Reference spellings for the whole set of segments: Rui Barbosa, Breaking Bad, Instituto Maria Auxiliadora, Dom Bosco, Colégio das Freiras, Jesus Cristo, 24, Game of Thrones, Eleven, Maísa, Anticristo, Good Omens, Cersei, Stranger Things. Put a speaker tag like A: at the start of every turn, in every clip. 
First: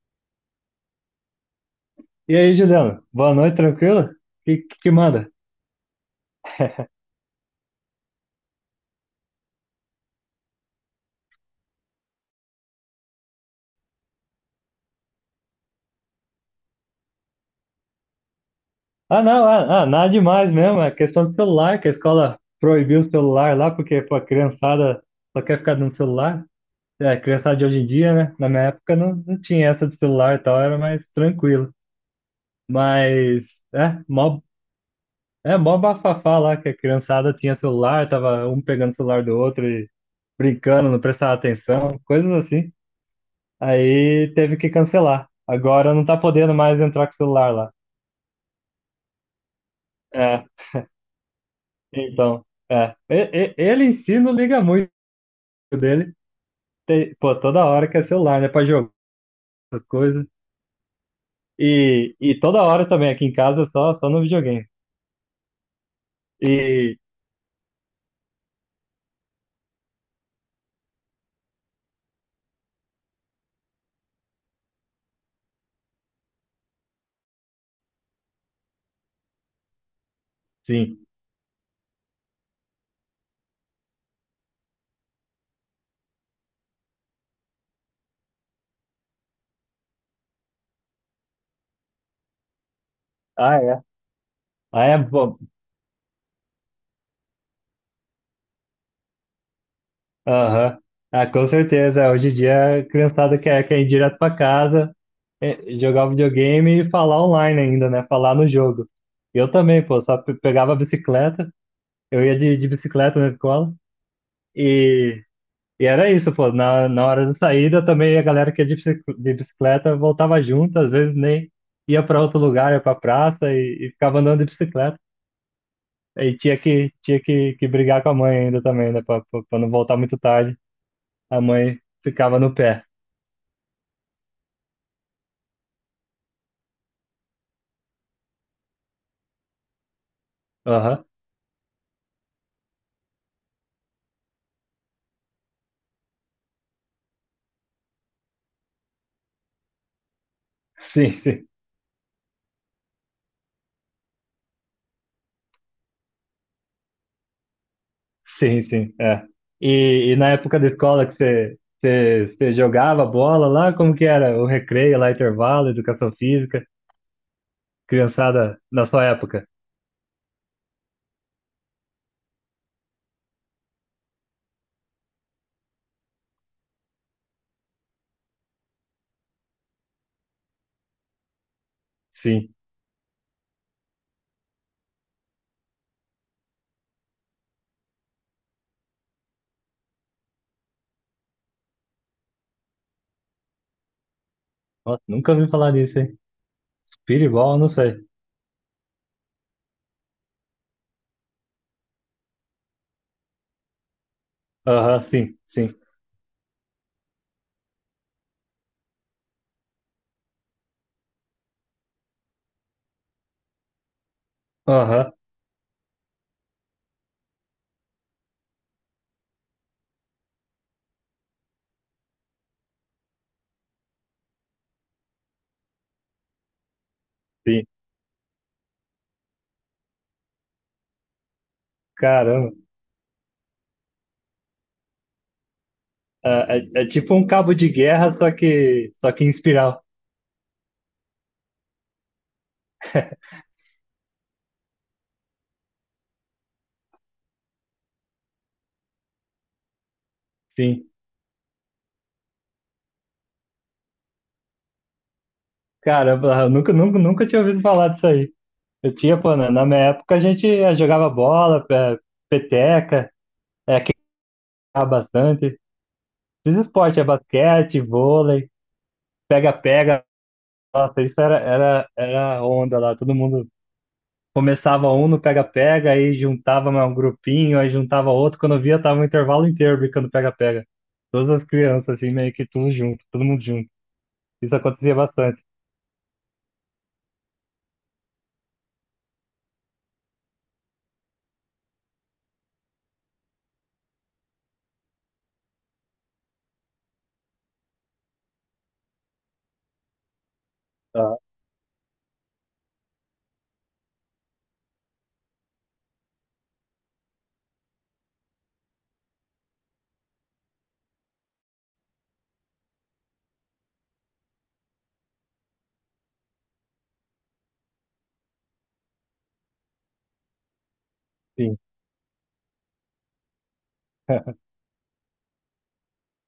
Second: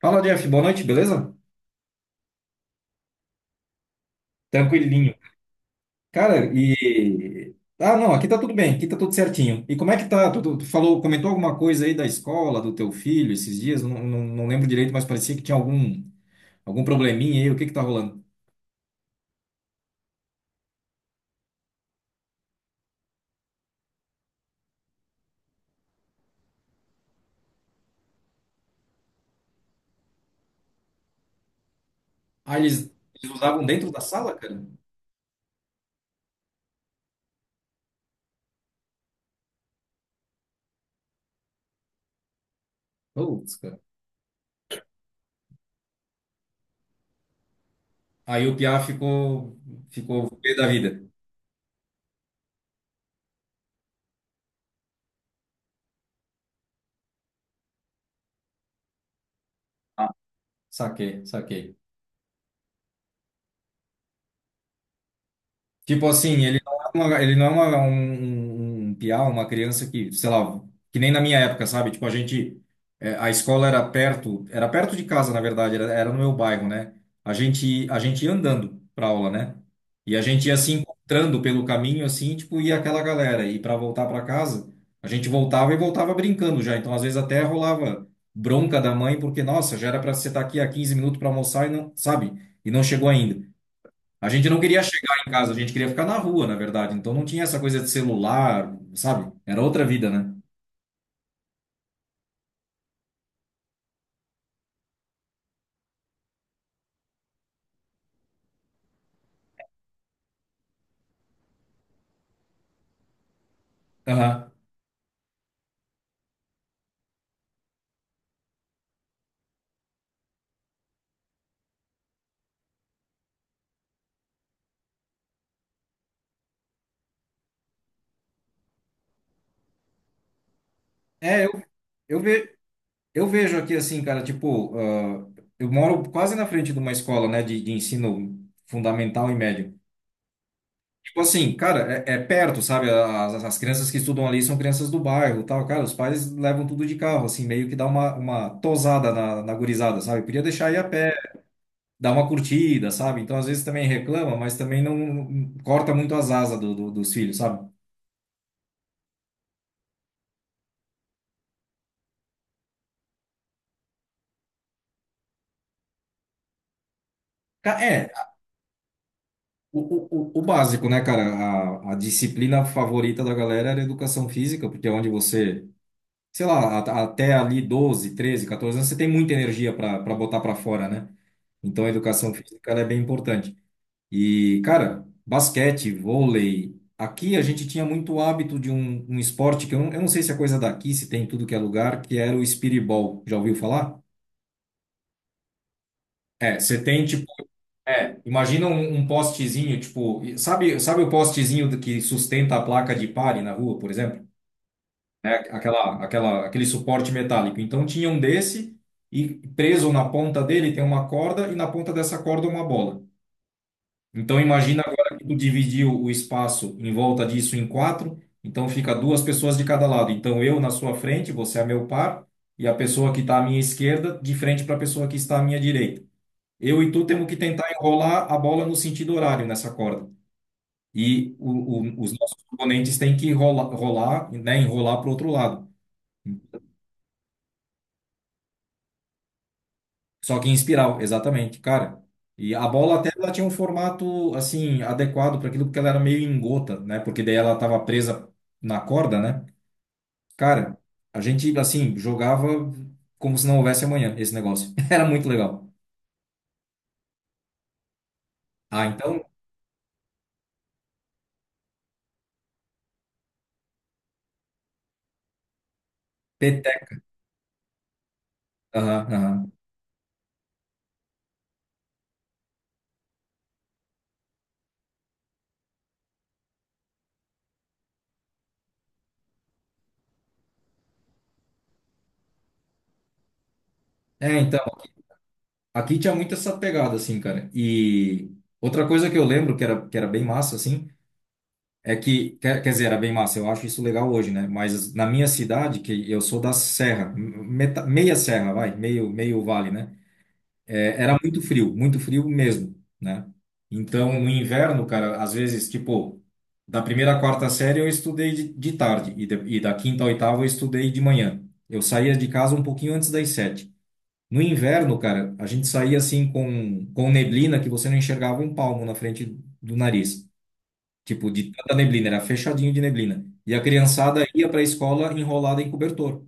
A: Fala, Jeff. Boa noite, beleza?
B: E aí, Juliano? Boa noite, tranquilo? Que
A: Tranquilinho.
B: manda?
A: Cara, e... Ah, não, aqui tá tudo bem, aqui tá tudo certinho. E como é que tá? Tu falou, comentou alguma coisa aí da escola, do teu filho, esses dias? Eu não, não lembro direito, mas parecia que tinha algum probleminha aí. O que que tá rolando?
B: Ah, não, nada demais mesmo. É questão do celular, que a escola proibiu o celular lá, porque pô, a criançada só quer ficar no celular. É, a criançada de hoje em dia, né? Na minha época não tinha essa de celular e tal, era mais tranquilo.
A: Ah, eles, eles
B: Mas,
A: usavam dentro
B: é,
A: da sala,
B: mó,
A: cara?
B: é, mó bafafá lá, que a criançada tinha celular, tava um pegando o celular do outro e brincando, não prestava atenção, coisas assim.
A: Putz, cara.
B: Aí teve que cancelar. Agora não tá podendo mais entrar com o celular lá.
A: Aí o Piá ficou
B: É,
A: pé da vida.
B: então, é. Ele em si não liga muito dele. Pô, toda hora que é celular, né? Pra jogar essas
A: Ah,
B: coisas.
A: saquei, saquei.
B: E toda hora também aqui em casa, só no videogame.
A: Tipo assim,
B: E
A: ele não é uma, um, um um piá, uma criança que, sei lá, que nem na minha época, sabe? Tipo, é, a escola era perto de casa, na verdade, era no meu bairro, né? A gente ia andando pra aula, né? E a gente ia se
B: sim.
A: encontrando pelo caminho, assim, tipo, ia aquela galera. E para voltar para casa, a gente voltava e voltava brincando já. Então, às vezes, até rolava bronca da mãe, porque, nossa, já era para você estar aqui há 15 minutos para almoçar e não, sabe? E não chegou ainda.
B: Ah, é.
A: A gente não queria
B: Ah, é
A: chegar em
B: bom.
A: casa, a gente queria ficar na rua, na verdade. Então não tinha essa coisa de celular, sabe? Era outra vida, né?
B: Aham. Ah, com certeza. Hoje em dia a criançada quer ir direto pra casa, é, jogar o videogame e falar online ainda, né? Falar no jogo. Eu também, pô, só pegava a bicicleta. Eu ia de bicicleta na escola.
A: Aham.
B: E era isso, pô. Na hora da saída também a galera que ia de bicicleta voltava junto, às vezes nem ia para outro lugar, ia para praça e ficava andando de bicicleta. E tinha que brigar com a mãe ainda também, né? Para não voltar muito tarde. A
A: É, eu,
B: mãe
A: eu,
B: ficava no
A: ve,
B: pé.
A: eu vejo aqui assim, cara, tipo, ah, eu moro quase na frente de uma escola, né, de ensino fundamental e médio.
B: Aham.
A: Tipo assim, cara, é perto, sabe? As crianças que estudam ali são crianças do bairro, e tal. Cara, os pais levam tudo de carro, assim, meio que dá uma tosada na gurizada, sabe? Podia deixar ir a pé.
B: Sim, sim.
A: Dá uma curtida, sabe? Então, às vezes também reclama, mas também não corta muito as asas dos filhos, sabe?
B: Sim, sim. É. E na época da escola que você jogava bola lá, como que era? O recreio lá, intervalo, educação física,
A: É,
B: criançada na sua época?
A: o básico, né, cara? A disciplina favorita da galera era a educação física, porque é onde você, sei lá, até ali 12, 13, 14 anos, você tem muita energia para botar para fora, né? Então, a educação
B: Sim.
A: física ela é bem importante. E, cara, basquete, vôlei. Aqui a gente tinha muito hábito de um esporte que eu não sei se é coisa daqui, se tem em tudo que é lugar, que era o speedball. Já ouviu falar?
B: Nossa, nunca ouvi falar disso, hein?
A: É, você tem tipo,
B: Speedball, não sei.
A: é, imagina um postezinho, tipo, sabe, sabe o postezinho que sustenta a placa de pare na rua, por exemplo?
B: Aham,
A: Né?
B: sim, sim.
A: Aquele suporte metálico. Então tinha um desse e preso na ponta dele tem uma corda e na ponta dessa corda uma bola. Então imagina
B: Aham,
A: agora que tu dividiu o espaço em volta disso em quatro, então fica duas pessoas de cada lado. Então eu na sua frente, você é meu par, e a pessoa que está à minha esquerda de frente para a pessoa que está à minha direita. Eu e tu temos que
B: sim.
A: tentar enrolar a bola no sentido horário nessa corda. E os nossos
B: Caramba.
A: oponentes têm que rolar, enrolar para o outro lado.
B: É tipo um cabo de guerra, só que em espiral.
A: Só que em espiral, exatamente, cara. E a bola até ela tinha um formato assim adequado para aquilo porque ela era meio em gota, né? Porque daí ela estava presa na corda, né? Cara,
B: Sim.
A: a gente assim jogava como se não houvesse amanhã esse negócio. Era muito legal.
B: Caramba, eu nunca, nunca, nunca tinha ouvido falar disso aí.
A: Ah,
B: Eu tinha,
A: então
B: pô, na minha época a gente jogava bola, peteca, é, queimava bastante. Esses
A: peteca.
B: esportes, é basquete, vôlei,
A: Aham, aham.
B: pega-pega. Nossa, isso era onda lá, todo mundo. Começava um no pega-pega, aí juntava mais um grupinho, aí juntava outro. Quando eu via, tava um intervalo inteiro brincando pega-pega. Todas as crianças, assim, meio que tudo junto, todo mundo junto.
A: É,
B: Isso
A: então
B: acontecia bastante.
A: aqui tinha muito essa pegada, assim, cara. E outra coisa que eu lembro que que era bem massa, assim, é que, quer dizer, era bem massa, eu acho isso legal hoje, né? Mas na minha cidade, que eu sou da serra, meia serra, vai, meio vale, né? É, era
B: Ah,
A: muito frio mesmo, né? Então, no inverno, cara, às vezes, tipo, da primeira à quarta série eu estudei de tarde e da quinta à oitava eu estudei de manhã. Eu saía de casa um pouquinho antes das sete. No inverno, cara, a gente saía assim com neblina que você não enxergava um palmo na frente do nariz. Tipo, de
B: sim.
A: tanta neblina, era fechadinho de neblina. E a criançada ia para a escola enrolada em cobertor,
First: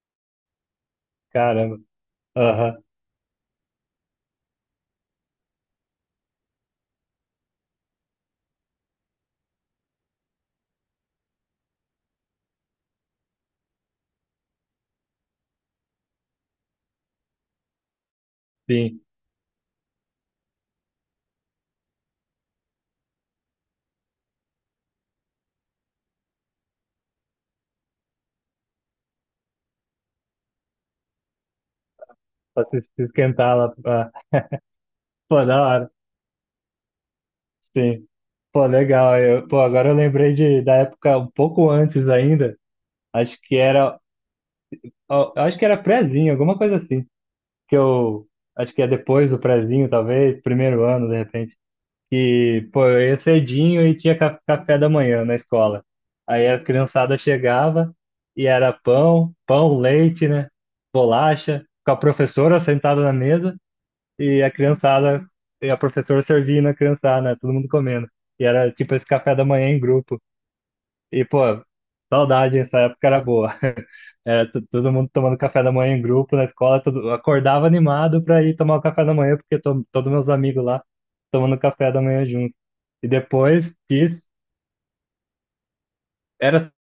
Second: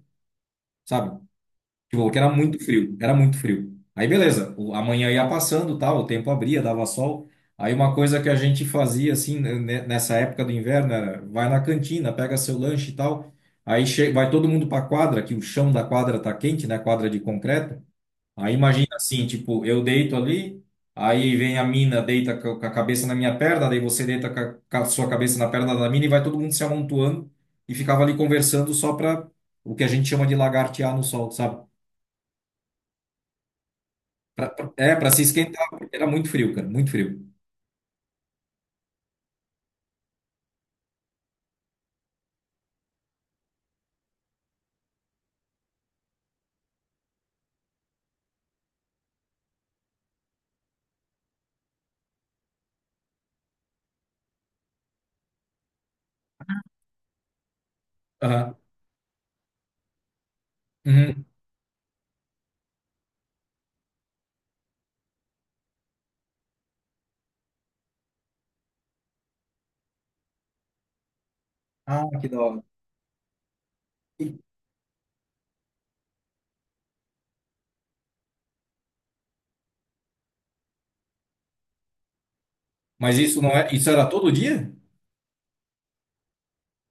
A: sabe?
B: Caramba.
A: Tipo, porque era muito
B: Aham,
A: frio, era muito frio. Aí beleza, a manhã ia passando, tal, o tempo abria, dava sol. Aí uma coisa que a gente fazia assim, nessa época do inverno era vai na cantina, pega seu lanche e tal. Aí vai todo mundo para a quadra, que o chão da quadra tá quente, né? Quadra de concreto. Aí imagina
B: sim.
A: assim, tipo, eu deito ali, aí vem a mina, deita com a cabeça na minha perna, daí você deita com a sua cabeça na perna da mina e vai todo mundo se amontoando e ficava ali conversando só pra o que a gente chama de lagartear no sol, sabe?
B: Pra se esquentar lá. Ah,
A: É, pra se
B: pô, da
A: esquentar,
B: hora.
A: porque era muito frio, cara, muito frio.
B: Sim. Pô, legal. Eu, pô, agora eu lembrei da época um pouco antes ainda. Acho que era. Ó, eu acho que era prézinho, alguma coisa assim. Que eu. Acho que é depois do prézinho, talvez. Primeiro ano, de repente. Que, pô, eu ia cedinho e tinha café da manhã na escola. Aí a criançada chegava e
A: Aham.
B: era pão, pão, leite, né?
A: Uhum.
B: Bolacha, com a professora sentada na mesa e a criançada, e a professora servindo a criançada, né? Todo mundo comendo. E era tipo esse café da manhã em grupo. E, pô,
A: Ah, que da
B: saudade,
A: hora.
B: essa época era boa. Era todo mundo tomando café da manhã em grupo na escola, todo, acordava animado para ir tomar o café da manhã, porque todos meus amigos lá tomando café da manhã junto. E
A: Mas isso não é,
B: depois
A: isso era
B: disso,
A: todo dia?
B: era o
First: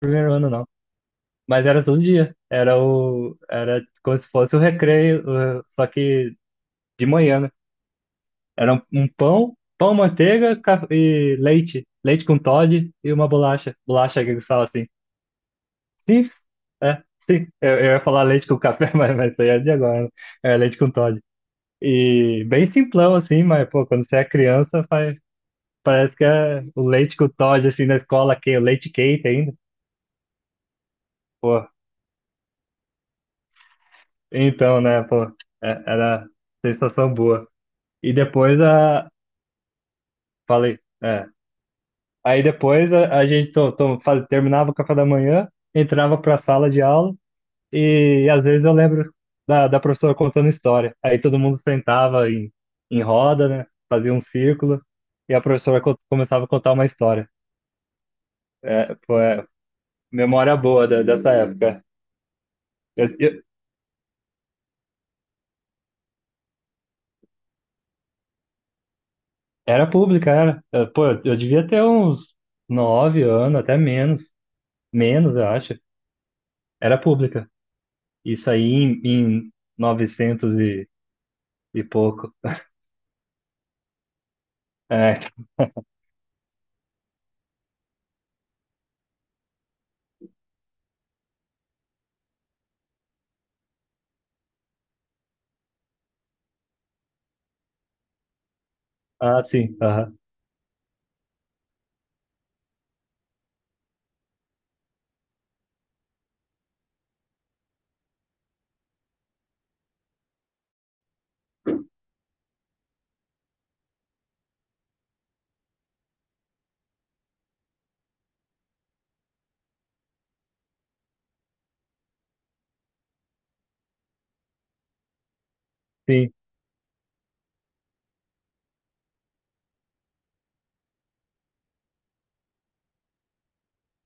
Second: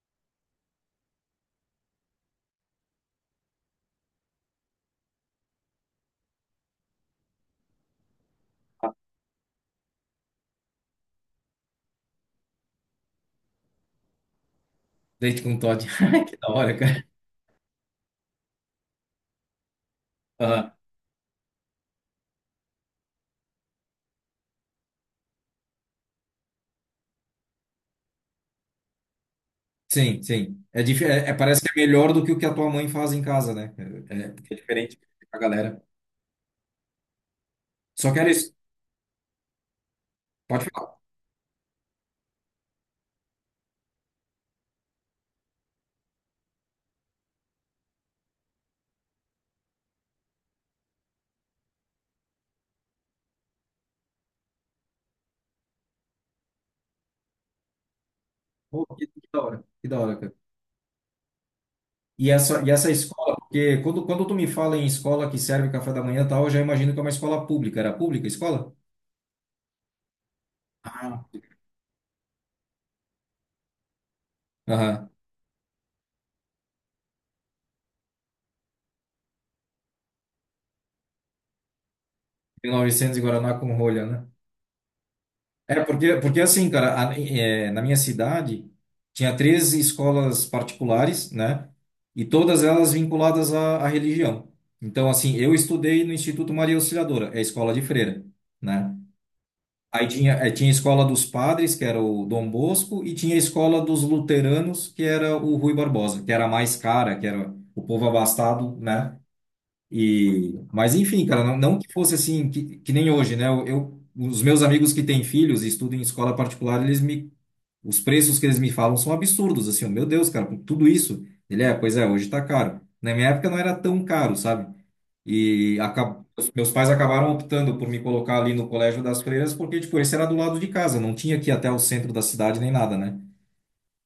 B: primeiro ano não, mas era todo dia. Era como se fosse o recreio, só que de manhã, né? Era um pão, pão, manteiga e leite com Toddy e uma bolacha, bolacha que eles falam assim.
A: Deite com Todd.
B: Sim,
A: Que da hora,
B: é,
A: cara.
B: sim. Eu ia falar leite com café, mas isso aí é de agora, né? É
A: Aham.
B: leite com Toddy. E bem simplão, assim, mas, pô, quando você é criança, parece que é o leite com Todd, assim, na escola, que o leite quente ainda.
A: Sim, sim. É, é, parece que
B: Pô,
A: é melhor do que o que a tua mãe faz em casa, né? É, é, porque é
B: então,
A: diferente
B: né, pô,
A: da galera.
B: era sensação boa.
A: Só
B: E
A: que era isso.
B: depois a.
A: Pode
B: Falei,
A: falar.
B: é. Aí depois a gente terminava o café da manhã, entrava para a sala de aula, e, às vezes eu lembro da professora contando história. Aí todo mundo sentava em roda, né, fazia um círculo, e a professora começava a contar uma história.
A: Pô,
B: É, pô, é,
A: que da hora, cara.
B: memória boa dessa época.
A: E essa
B: Eu-
A: escola,
B: eu-
A: porque quando tu me fala em escola que serve café da manhã e tal, eu já imagino que é uma escola pública. Era pública a escola?
B: Era pública, era. Pô,
A: Ah,
B: eu devia ter uns nove anos, até menos.
A: aham.
B: Menos, eu acho. Era pública. Isso aí em 900 e pouco.
A: 1900 e novecentos e Guaraná com rolha, né?
B: É.
A: É, porque, porque assim, cara, é, na minha cidade tinha três escolas particulares, né? E todas elas vinculadas à, à religião. Então, assim, eu estudei no Instituto Maria Auxiliadora, é a escola de freira, né?
B: Ah, sim.
A: Aí
B: Aham,
A: tinha, tinha a escola dos padres, que era o Dom Bosco, e tinha a escola dos luteranos, que era o Rui Barbosa, que era a mais cara, que era o povo abastado, né? E, mas enfim, cara, não que fosse assim, que nem hoje, né? Os meus amigos que têm filhos e estudam em escola particular, eles me, os preços que eles me falam são absurdos, assim, "Oh, meu Deus, cara, com tudo isso." Ele é, pois é, hoje tá caro. Na minha época não era tão caro, sabe? E acab...
B: sim.
A: os meus pais acabaram optando por me colocar ali no Colégio das Freiras, porque, tipo, esse era do lado de casa, não tinha que ir até o centro da cidade nem nada, né?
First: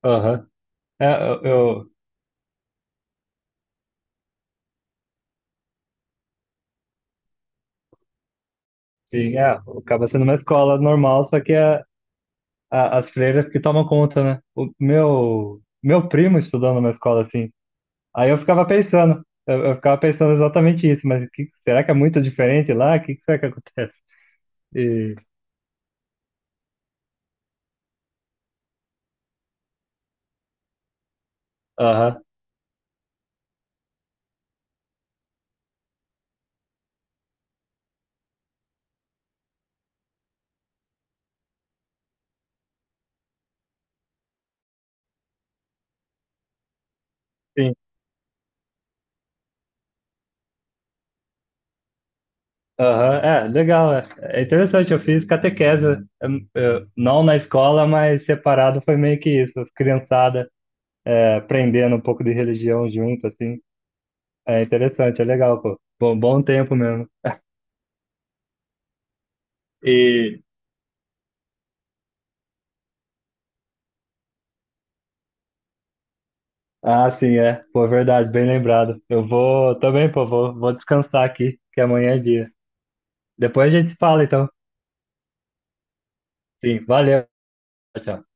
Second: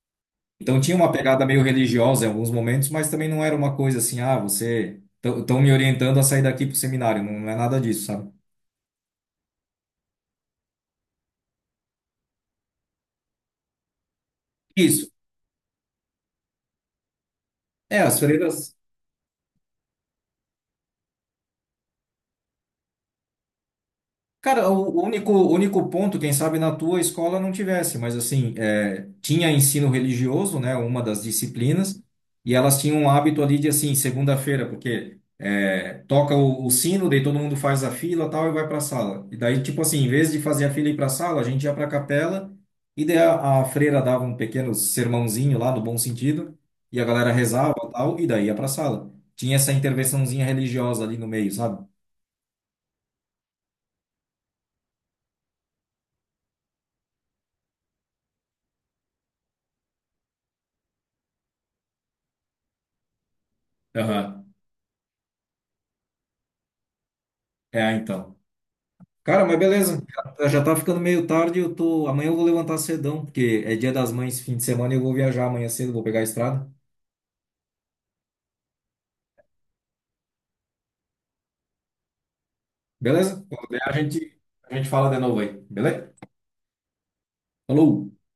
B: Aham.
A: Então tinha
B: É,
A: uma pegada meio religiosa em alguns momentos, mas também não era uma coisa assim, ah, você. Estão me orientando a sair daqui pro seminário, não é nada disso, sabe?
B: sim, é. Acaba sendo uma escola normal, só que as freiras que tomam conta, né? O
A: Isso.
B: meu primo estudou numa escola assim.
A: É, as
B: Aí eu ficava
A: freiras.
B: pensando, eu ficava pensando exatamente isso, mas será que é muito diferente lá? O que será que acontece?
A: Cara,
B: E,
A: o único ponto, quem sabe na tua escola não tivesse, mas assim, é, tinha ensino religioso, né, uma das disciplinas,
B: aham,
A: e elas tinham um hábito ali de assim, segunda-feira, porque é, toca o sino, daí todo mundo faz a fila tal e vai para a sala. E daí, tipo assim, em vez de fazer a fila e ir para a sala, a gente ia para a capela, e daí a freira dava um pequeno sermãozinho lá, no bom sentido, e a galera rezava
B: sim,
A: tal, e daí ia para a sala. Tinha essa intervençãozinha religiosa ali no meio, sabe?
B: aham, é, legal, é interessante, eu fiz catequese, não na escola, mas separado foi meio que isso, as criançadas aprendendo um pouco de religião junto, assim,
A: Aham.
B: é interessante, é legal, pô, bom, bom tempo mesmo.
A: É, então. Cara, mas beleza.
B: E,
A: Já já tá ficando meio tarde, eu tô. Amanhã eu vou levantar cedão, porque é dia das mães, fim de semana, e eu vou viajar amanhã cedo, vou pegar a estrada.
B: ah, sim, é, pô, verdade, bem lembrado, eu vou também, pô, vou descansar aqui, que amanhã é dia.
A: Beleza? Quando
B: Depois a
A: der,
B: gente se fala, então,
A: a gente fala de novo aí, beleza?
B: sim, valeu.
A: Falou!
B: Tchau tchau.